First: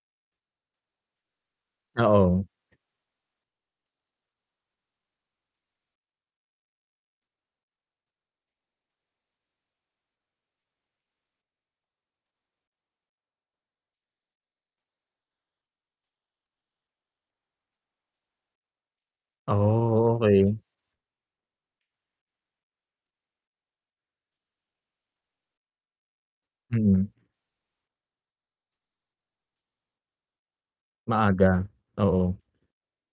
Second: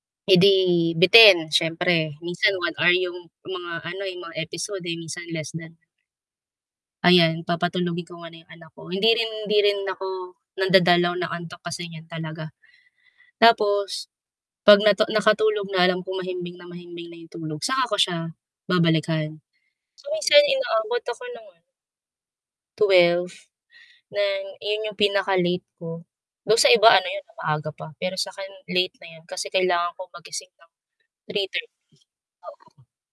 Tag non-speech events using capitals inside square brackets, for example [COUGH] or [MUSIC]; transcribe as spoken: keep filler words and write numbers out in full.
Eh, 'di bitin, siyempre. Oo. Minsan one hour yung yung mga ano, eh, yung mga episode, eh, minsan less than. [UNINTELLIGIBLE] Ayan, papatulugin ko muna yung anak ko. Hindi rin hindi rin ako nandadalaw ng antok, kasi yan talaga. Tapos, 'pag natu nakatulog na, alam kong mahimbing na mahimbing na yung tulog, saka ko siya babalikan. So, Oh, minsan okey. inaabot ako no'n twelve, na iyon yung pinaka-late ko. Do'n sa iba ano Mm. 'yon, 'no maaga pa. Pero sa'kin late na 'yon kasi kailangan kong magising ng Maaga, three-thirty, oo. oo.